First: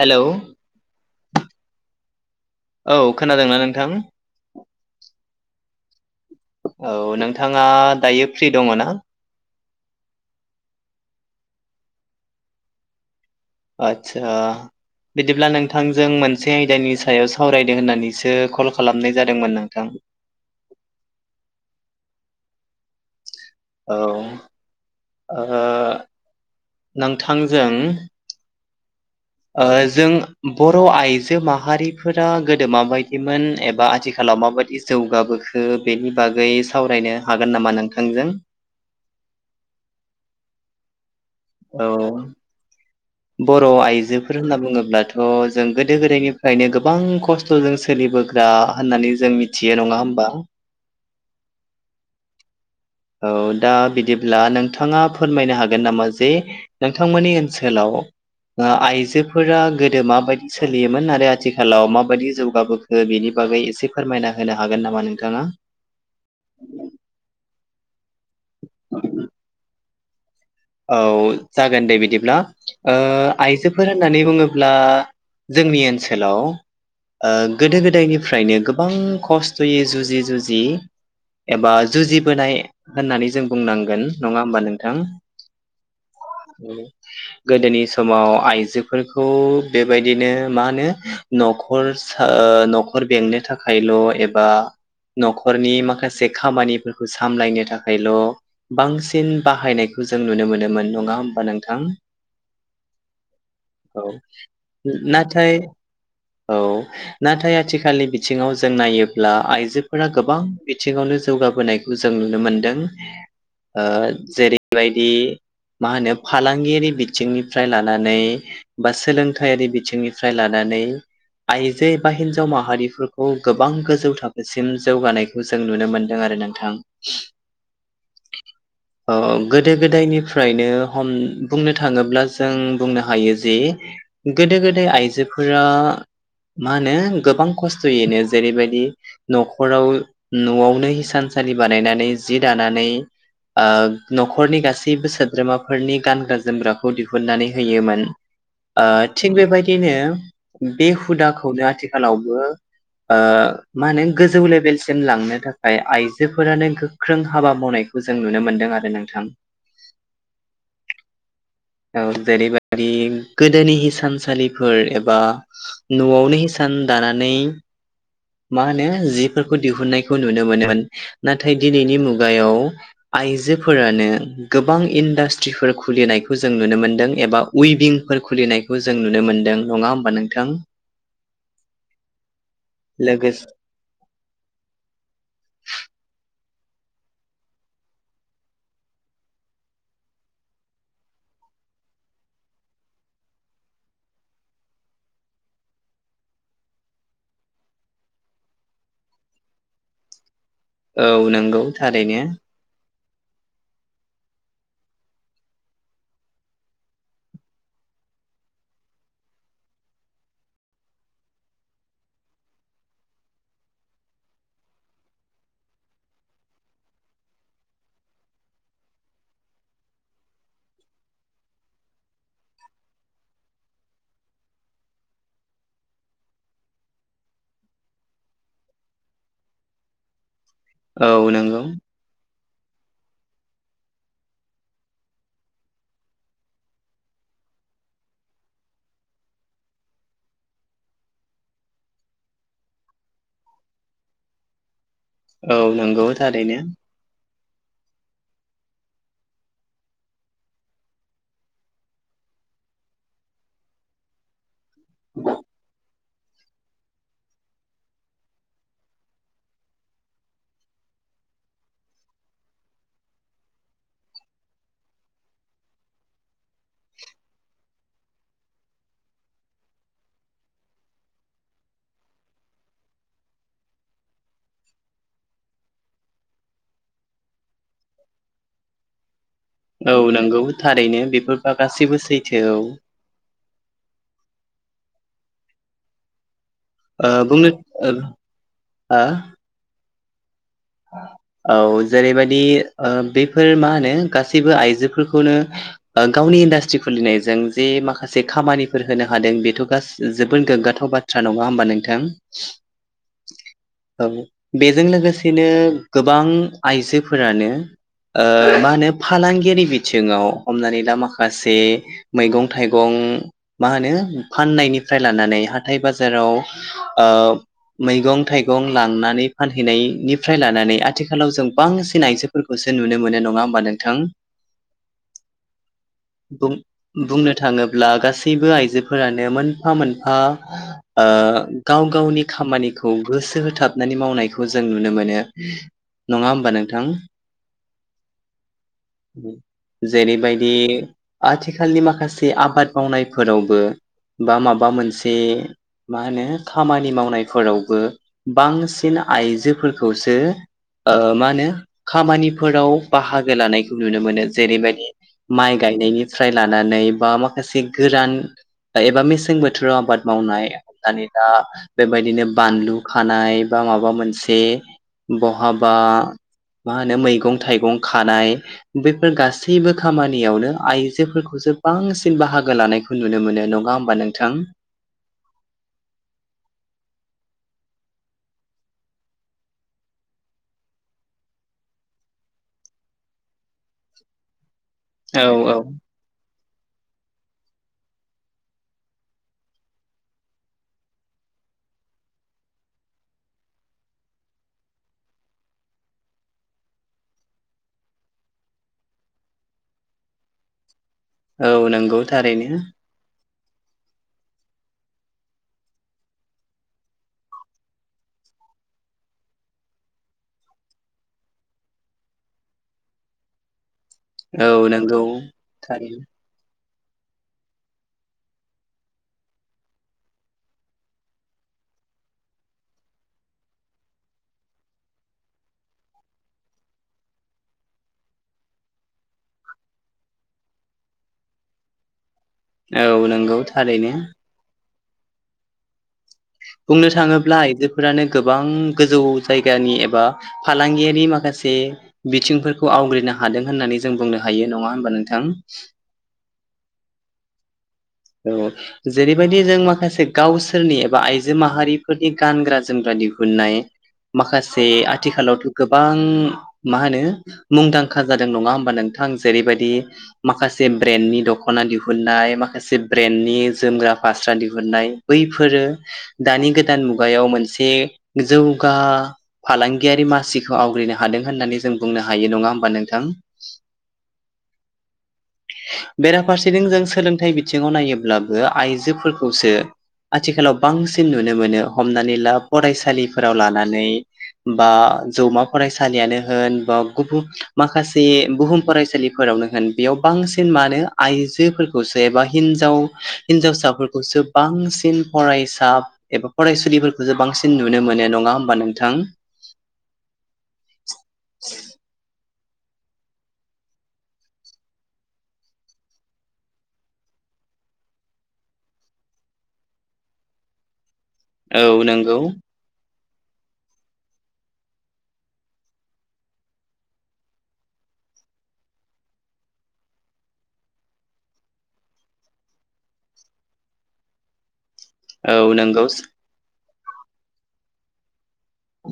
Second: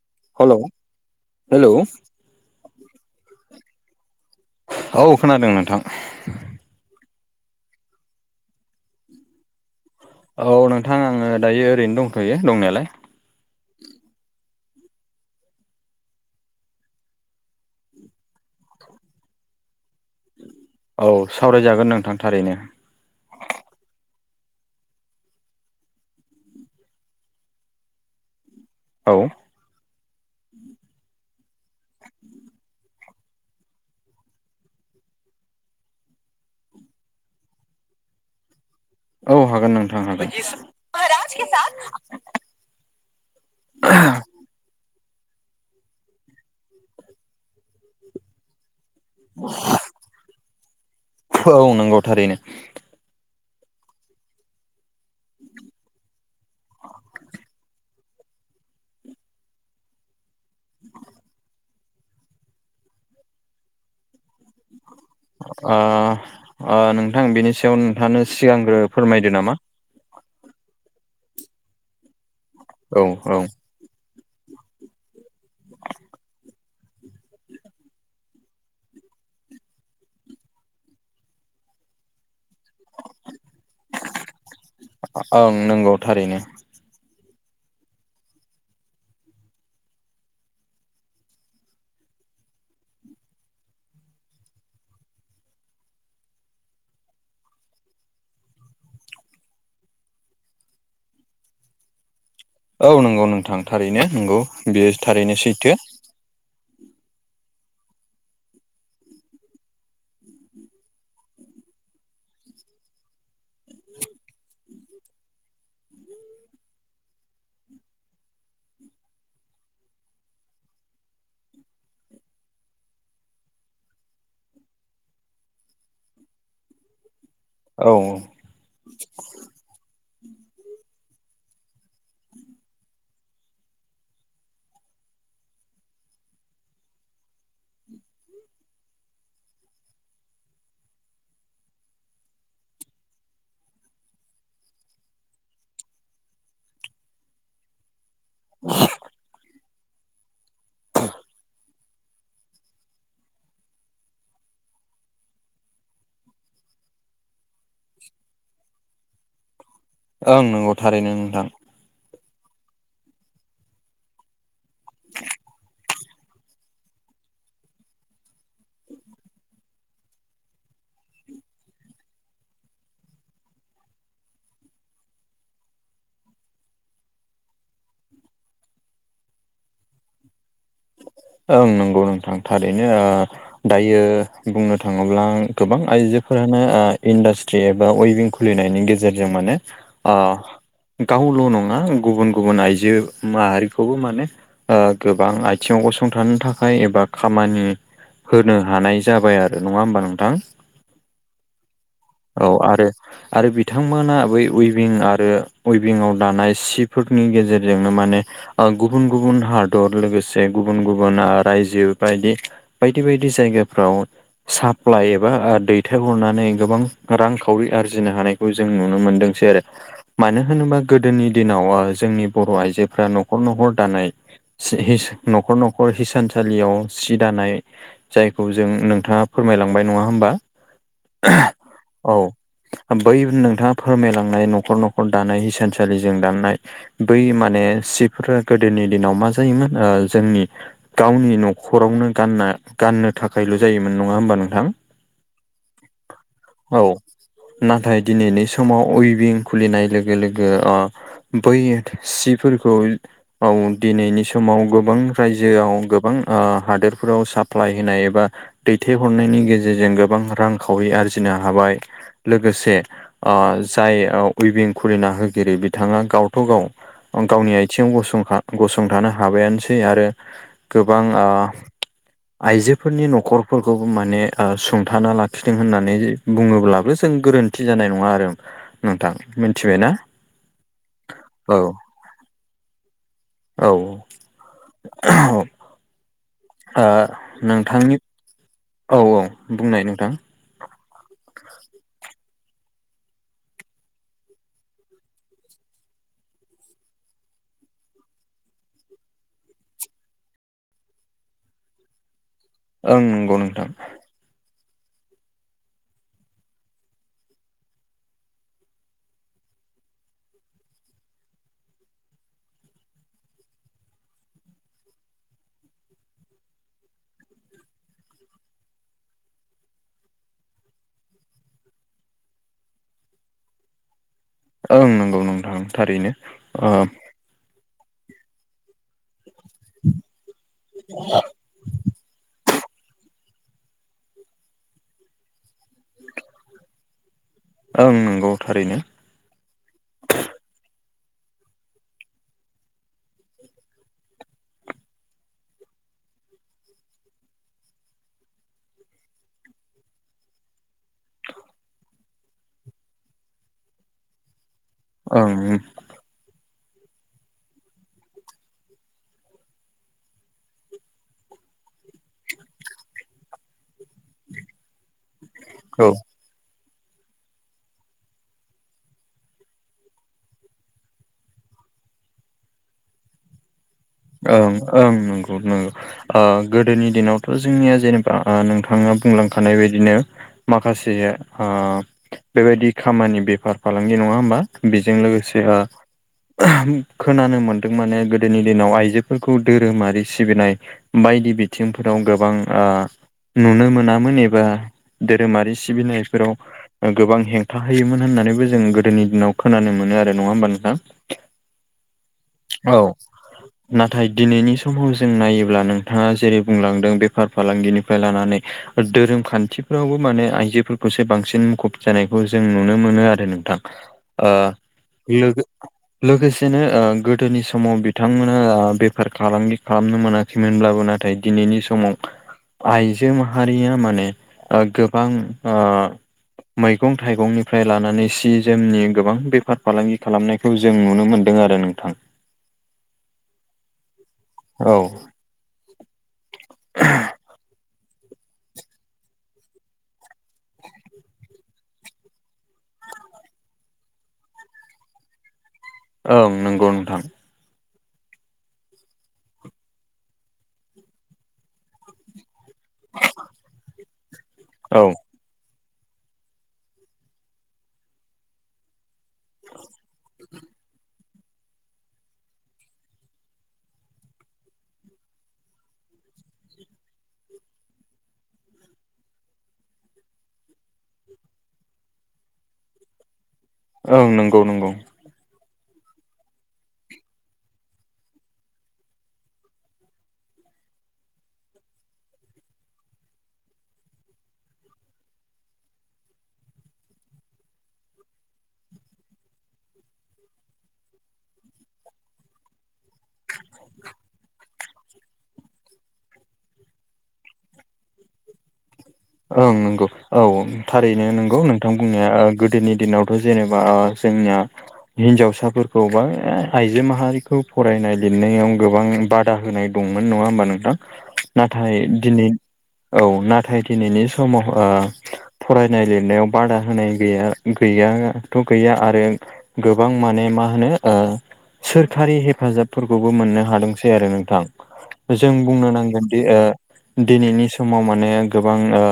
Hello औ hello औ खोनादोंना नोंथां? औ खोनादों नोंथां। औ नोंथाङा दायो फ्रि दङो ना? औ नोंथां आङो दायो ओरैनो दंथ'यो दंनायालाय। आदसा। बिदिब्ला नोंथांजों मोनसे आयदानि सायाव सावरायदो होननानैसो कल खालामनाय जादोंमोन नोंथां। औ सावराय जागोन नोंथां थारैनो। औ ओ नोंथां जों औ ओ जों बर' आइजो माहारिफोरा गोदो मा बायदिमोन एबा आथिखालाव माबायदि‌ जौगाबोखो बेनि बागै सावरायनो हागोन नामा नोंथांजों? औ हागोन नोंथां हागोन। औ बर' आइजोफोर होनना बुङोब्लाथ' जों गोदो गोदायनिफ्रायनो गोबां खस थ' जों सोलिबोग्रा होननानै जों मिथियो नङा होमबा? औ नंगौ थारैनो। औ दा बिदिब्ला नों थाङा फोरमायनो हागोन नामा जे नोंथांमोननि ओनसोलाव आ आइजोफोरा गोदो माबायदि सोलियोमोन आरो आथि खालाव माबायदि जौगाबोखो बेनि बागै एसे फोरमायना होनो हागोन नामा नोंथाङा। आ आ नोंथां बिनि सायाव नोंथाङानो सिगांग्रो फोरमायदो नामा? औ जागोन दे बिदिब्ला ओ औ औ आइजो फोर होननानै बुङोब्ला जोंनि ओनसोलाव ओ गोदो गोदायनिफ्रायनो गोबां खस्थ'यै जुजि जुजि एबा जुजिबोनाय होननानै जों बुंनांगोन नङा होमबा नोंथां। ओं नंगौ थारैनो। गोदोनि समाव आइजोफोरखौ बेबायदिनो मा होनो न'खर सा ओ न'खर बेंनो थाखायल' एबा न'खरनि माखासे खामानिफोरखौ सामलायनो थाखायल' बांसिन बाहायनायखौ जों नुनो मोनोमोन नङा होमबा नोंथां। औ नंगौ नोंथां थारैनो औ नंगौ बेयो थारैनो नाथाय सैथो। औ। नाथाय आथिखालनि बिथिङाव जों नायोब्ला आइजोफोरा गोबां बिथिङावनो जौगाबोनाय जों नुनो मोनदों ओ जेरैबायदि मा होनो फालांगियारि बिथिंनिफ्राय लानानै बा सोलोंथायारि बिथिंनिफ्राय लानानै आइजो एबा हिनजाव माहारिफोरखौ गोबां गोजौ थाखोसिम जौगानाय खौ जों नुनो मोन्दों आरो नोंथां। औ औ। अ गोदो गोदायनिफ्रायनो हम बुंनो थाङोब्ला जों बुंनो हायो जे गोदो गोदाय आइजोफोरा मा होनो गोबां खस्थ'यैनो जेरैबायदि न'खराव न'आवनो हिसानसालि बानायनानै जि दानानै ओ न'खरनि गासैबो सोद्रोमाफोरनि गानग्रा जोमग्राखौ दिहुननानै होयोमोन। ओ थिग बेबादिनो बे हुदाखौनो आथिखालावबो ओ मा होनो गोजौ लेभेलसिम लांनो थाखाय आइजोफोरानो गो ख्रों हाबा मावनायखौ जों नुनो मोनदों आरो नोंथां। ओं नंगौ थारैनो नोंथां। औ जेरैबायदि गोदोनि हिसानसालिफोर एबा न'आवनो हिसान दानानै मा होनो जिफोरखौ दिहुननायखौ नुनो मोनोमोन। नाथाय दिनैनि मुगायाव आइजोफोरानो गोबां इन्डास्ट्रिफोर खुलिनायखौ जों नुनो मोन्दों एबा उइभिंफोर खुलिनायखौ जों नुनो मोनदों नङा होमबा नोंथां? ओं नंगौ नोंथां थारैनो ओ लोगोसे दायो बुंनो थाङोब्ला गोबां आइजोफोरानो ओ इन्डास्ट्रि एबा वेभिं खुलिनायनि गेजेरजों माने आ गावल' नङा गुबुन गुबुन आइजो माहारिखौबो माने ओ गोबां आइ थिङाव गसंथानो थाखाय एबा खामानि होनो हानाय जाबाय आरो नङा होमबा नोंथां? औ नंगौ थारैनो। औ आरो आरो बिथांमोना बै उइभिं आरो उइभिंआव दानाय सिफोरनि गेजेरजोंनो माने ओ गुबुन गुबुन हादर लोगो से गुबुन गुबुन आ रायजो बायदि बायदि बायदि जायगाफ्राव साप्लाइ एबा ओ दैथायहरनानै गोबां रांखावरि आरजिनो हानाय खौ जों नुनो मोनदोंसै आरो मानो होनोबा गोदोनि दिनाव ओ जोंनि बर' आइजोफ्रा न'खर न'खर दानाय से हिस न'खर न'खर हिसानसालियाव सि दानाय जायखौ जों नोंथाङा फोरमायलांबाय नङा होमबा? औ नंगौ। औ बै नोंथाङा फोरमायलांनाय न'खर - न'खर दानाय हिसानसालिजों दानाय बै माने सिफोरा गोदोनि दिनाव मा जायोमोन जोंनि गावनि न'खरावनो गानना गाननो थाखायल' जायोमोन नङा होमबा नोंथां। औ नंगौ थारैनो। औ नाथाय दिनैनि समाव उइभिं खुलिनाय लोगो लोगो ओ बै सिफोरखौ औ दिनैनि समाव गोबां रायजोआव गोबां ओ हादोरफोराव साप्लाय होनाय एबा दैथायहरनायनि गेजेरजों गोबां रांखावरि आरजिनो हाबाय। लोगोसे ओ जाय उइभिं खुलिना होगिरि बिथाङा गावथ' गाव गावनि आथिङाव गंसं गसंथानो हाबायानोसै बे आरो गोबां ओ आइजोफोरनि न'खर फोरखौबो माने ओ सुंथाना लाखिदों होननानै बुङोब्लाबो जों गोरोन्थि जानाय नङा आरो। नोंथां मिथिबाय औ नंगौ थारैनो बेफोरबा गासैबो सैथो औ औ। औ [unintelligible] ओ बुंनो ओ नोंथांनि औ हा औ बुंनाय नोंथां। औ जेरैबायदि ओ बेफोर मा होनो गासैबो आइजोफोरखौनो ओ गावनि इन्डास्ट्रि खुलिनायजों जे माखासे खामानिफोर होनो हादों बेथ' गासै जोबोद गोग्गाथाव बाथ्रा बाथ्रा नङा होमबा नोंथां। ओं नंगौ नोंथां। औ बेजों लोगोसेनो गोबां आइजोफोरानो ओ मा होनो फालांगियारि बिथिङाव हमनानै ला माखासे मैगं - थाइगं मा होनो फाननायनिफ्राय लानानै हाथाय बाजाराव ओ मैगं - थाइगं लांनानै फानहैनायनि फ्राय लानानै आथिखालाव जों बांसिन आइजोफोरखौसो नुनो मोनो नङा होमबा नोंथां। ओं नंगौ नोंथां थारैनो बुं ओ बुंनो थाङोब्ला गासैबो आइजोफोरानो मोनफा - मोनफा ओ गाव गावनि खामानिखौ गोसो होथाबनानै मावनायखौ जों नुनो मोनो। नङा होमबा नोंथां। औ नंगौ थारैनो। [inaudible] जेरैबायदि आथिखालनि माखासे आबाद मावनायफोरावबो बा माबा मोनसे मा होनो खामानि मावनायफोरावबो बांसिन आइजोफोरखौसो ओ मा होनो खामानिफोराव बाहागो लानायखौ नुनो मोनो जेरैबायदि ओं माइ गायनायनिफ्राय लानानै बा माखासे गोरान एबा मेसें बोथोराव आबाद मावनाय दानि दा बेबायदिनो बानलु खानाय बा माबा मोनसे बहाबा औ मा होनो मैगं - थाइगं खानाय बैफोर गासैबो खामानियावनो आइजोफोरखौसो बांसिन बाहागो लानायखौ नुनो मोनो नङा होमबा नों ओं ओं नोंगौ नों ओ गोदोनि दिनावथ' जोंनिया जेनेबा ओ नोंथाङा बुंलांखानाय बायदिनो माखासे ओ बेबायदि खामानि बेफार फालांगि नङा होमबा? बिजों औ लोगोसे औ ओ खोनानो मोनदों माने गोदोनि दिनाव आइ बेफोरखौ धोरोमारि सिबिनाय बायदि बिथिंफोराव गोबां ओ नुनो मोनामोन एबा धोरोमारि सिबिनायफोराव ओ गोबां हेंथा होयोमोन होननानैबो जों गोदोनि दिनाव खोनानो मोनो आरो नङा होमबा नोंथां? औ नंगौ थारैनो। औ नाथाय दिनैनि समाव जों नायोब्ला नोंथाङा जेरै बुंलांदों बेफार फालांगिनिफ्राय लानानै ओ धोरोम खान्थिफोरावबो माने आइजोफोरखौसो बांसिन मुखुब जानायखौ जों नुनो मोनो आरो नोंथां। ओ औ नंगौ लोगो थारैनो लोगोसेनो ओ गोदोनि समाव बिथांमोन ओ बेफार फालांगि खालामनो मोनाखैमोनब्लाबो नाथाय दिनैनि समाव आइजो माहारिया माने ओ गोबां ओ मैगं थाइगंनिफ्राय लानानै सि जोमनि गोबां बेफार फालांगि खालामनाय खौ जों नुनो मोन्दों आरो नोंथां। औ नोंगौ थारैनो। औ बुंनो थाङोब्ला आइजोफोरानो गोबां गोजौ जायगानि एबा फालांगियारि माखासे बिथिंफोरखौ आवग्रिनो हादों होननानै जों बुंनो हायो नङा होमबा नोंथां? ओं नंगौ नोंथां। औ जेरैबायदि जों माखासे गावसोरनि एबा आइजो माहारिफोरनि गानग्रा जोमग्रा दिहुननाय माखासे औ आथिखालावथ' गोबां मा होनो मुंदांखा जादों नङा होमबा नों थां जेरैबादि माखासे ब्रेन्डनि दख'ना दिहुननाय माखासे ब्रेन्डनि जोमग्रा फास्रा दिहुननाय बैफोरो दानि गोदान मुगायाव मोनसे जौगा फालांगियारि मासिखौ आवग्रिनो हादों होननानै जों बुंनो हायो नङा होमबा नोंथां? ओं नंगौ नंगौ। बेराफारसेथिं जों सोलोंथाइ बि थिङाव नायोब्लाबो आइजोफोरखौसो आथिखालाव बांसिन नुनो मोनो हमनानै ला फरायसालिफोराव लानानै बा जौमा फरायसालियानो होन बा गुबुन माखासे बुहुम फरायसालि फोरावनो होन बेयाव बांसिन मानो आइजोफोरखौसो एबा हिनजाव हिनजावसाफोरखौसो बांसिन फरायसा एबा फरायसुलिफोरखौसो बांसिन नुनो मोनो नङा होमबा नोंथां? ओं नोंगौ औ औ थारैनो नोंगौ नोंथां बुंनाया ओ गोदोनि दिनावथ' जेनेबा आ जोंनिया हिन्जावसाफोरखौ बा ए आइजो माहारिखौ फरायनाय लिरनायाव गोबां बाद दा होनाय दंमोन नङा होमबा नोंथां नाथाय औ नंगौ दिनै औ नाथाय दिनैनि समाव ओ फरायनाय लिरनायाव बादा होनाय गैया गैयाथ' गैया आरो गोबां माने मा होनो ओ सोरखारि हेफाजाबफोरखौबो मोननो हादोंसै आरो नोंथां। जों औ बुंनो नंगौ नांगोनदि ओ दिनैनि समाव माने गोबां ओ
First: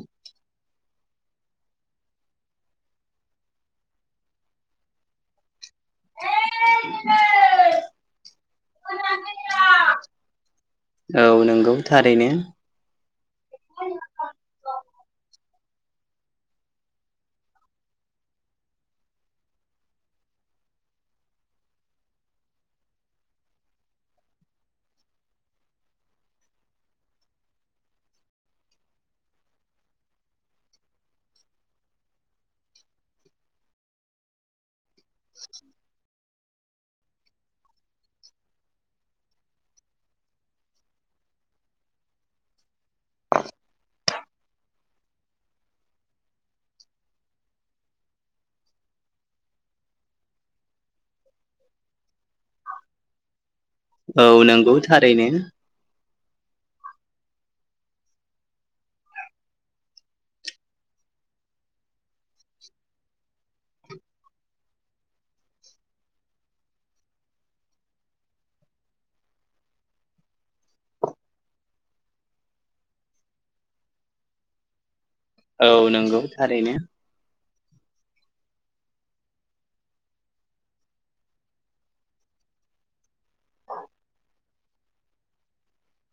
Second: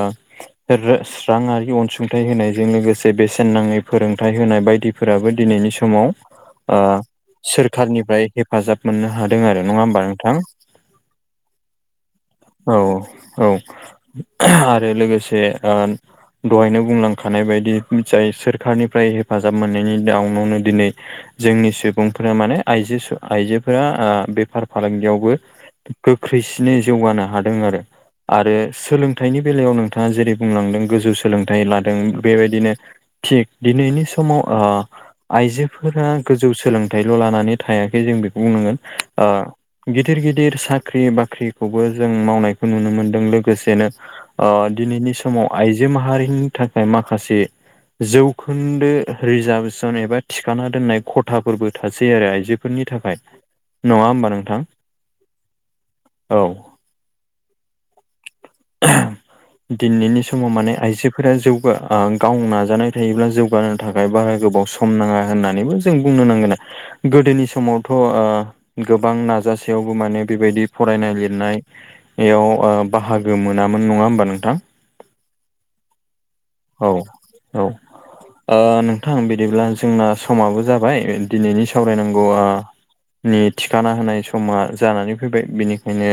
[unintelligible] राङारि अनसुंथाइ होनायजों लोगोसे बेसेन नाङै फोरोंथाइ होनाय बायदि फोराबो दिनैनि समाव ओ सोरखारनिफ्राय हेफाजाब मोननो हादों आरो नङा होमबा नोंथां औ नंगौ थारैनो औ औ औ आरो लोगोसे ओन दहायनो बुंलांखानाय बायदि [unintelligible] सोरखारनिफ्राय हेफाजाब मोननायनि जाहुनावनो दिनै जोंनि सुबुंफोरा माने आइजो सो आइजोफोरा आ बेफार फालांगियावबो गोख्रैसिनै जौगानो हादों आरो आरो सोलों थायनि बेलायाव नोंथाङा जेरै बुंलांदों गोजौ सोलोंथाइ लादों बेबायदिनो थिग दिनैनि समाव ओ आइजोफोरा गोजौ सोलोंथाइल' लानानै थायाखै जों बेखौ बुंनांगोन ओ गिदिर गिदिर साख्रि बाख्रिखौबो जों मावनायखौ नुनो मोन्दों लोगोसेनो ओ दिनैनि समाव आइजो माहारिनि थाखाय माखासे जौखोन्दो रिजारभेसन एबा थिखाना दोननाय खथाफोरबो थासै आरो आइजोफोरनि थाखाय नङा औ होमबा नोंथां नंगौ [unintelligible] औ दिनैनि समाव माने आयजोफोरा जौगा आं गावनो नाजानाय थायोब्ला जौगा थाखाय बारा गोबाव सम नाङा होननानैबो जों बुंनो नांगोन गोदोनि समावथ' ओ गोबां नाजासेयावबो माने बेबायदि फरायनाय लिरनायाव [unintelligible] ओ बाहागोमोन नामोन नङा होमबा नोंथां। औ नंगौ थारैनो औ औ ओ नोंथां बिदिब्ला जोंना समाबो जाबाय दिनैनि सावरायनांगौआ नि थिखाना होनाय समा जानानै फैबाय बिनिखायनो।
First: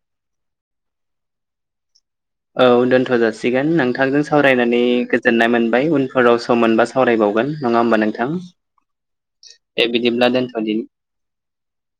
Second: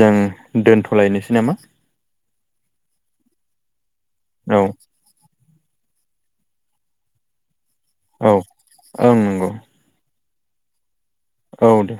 जों दोनथ'लायनोसै नामा? औ दोनथ' जासिगोन नोंथांजों औ सावरायनानै गो गोजोननाय मोनबाय उनफोराव सम मोनबा सावरायबावगोन नङा होमबा नों औ ओ नंगौ। दे बिदिब्ला दोनथ'दिनि, औ दे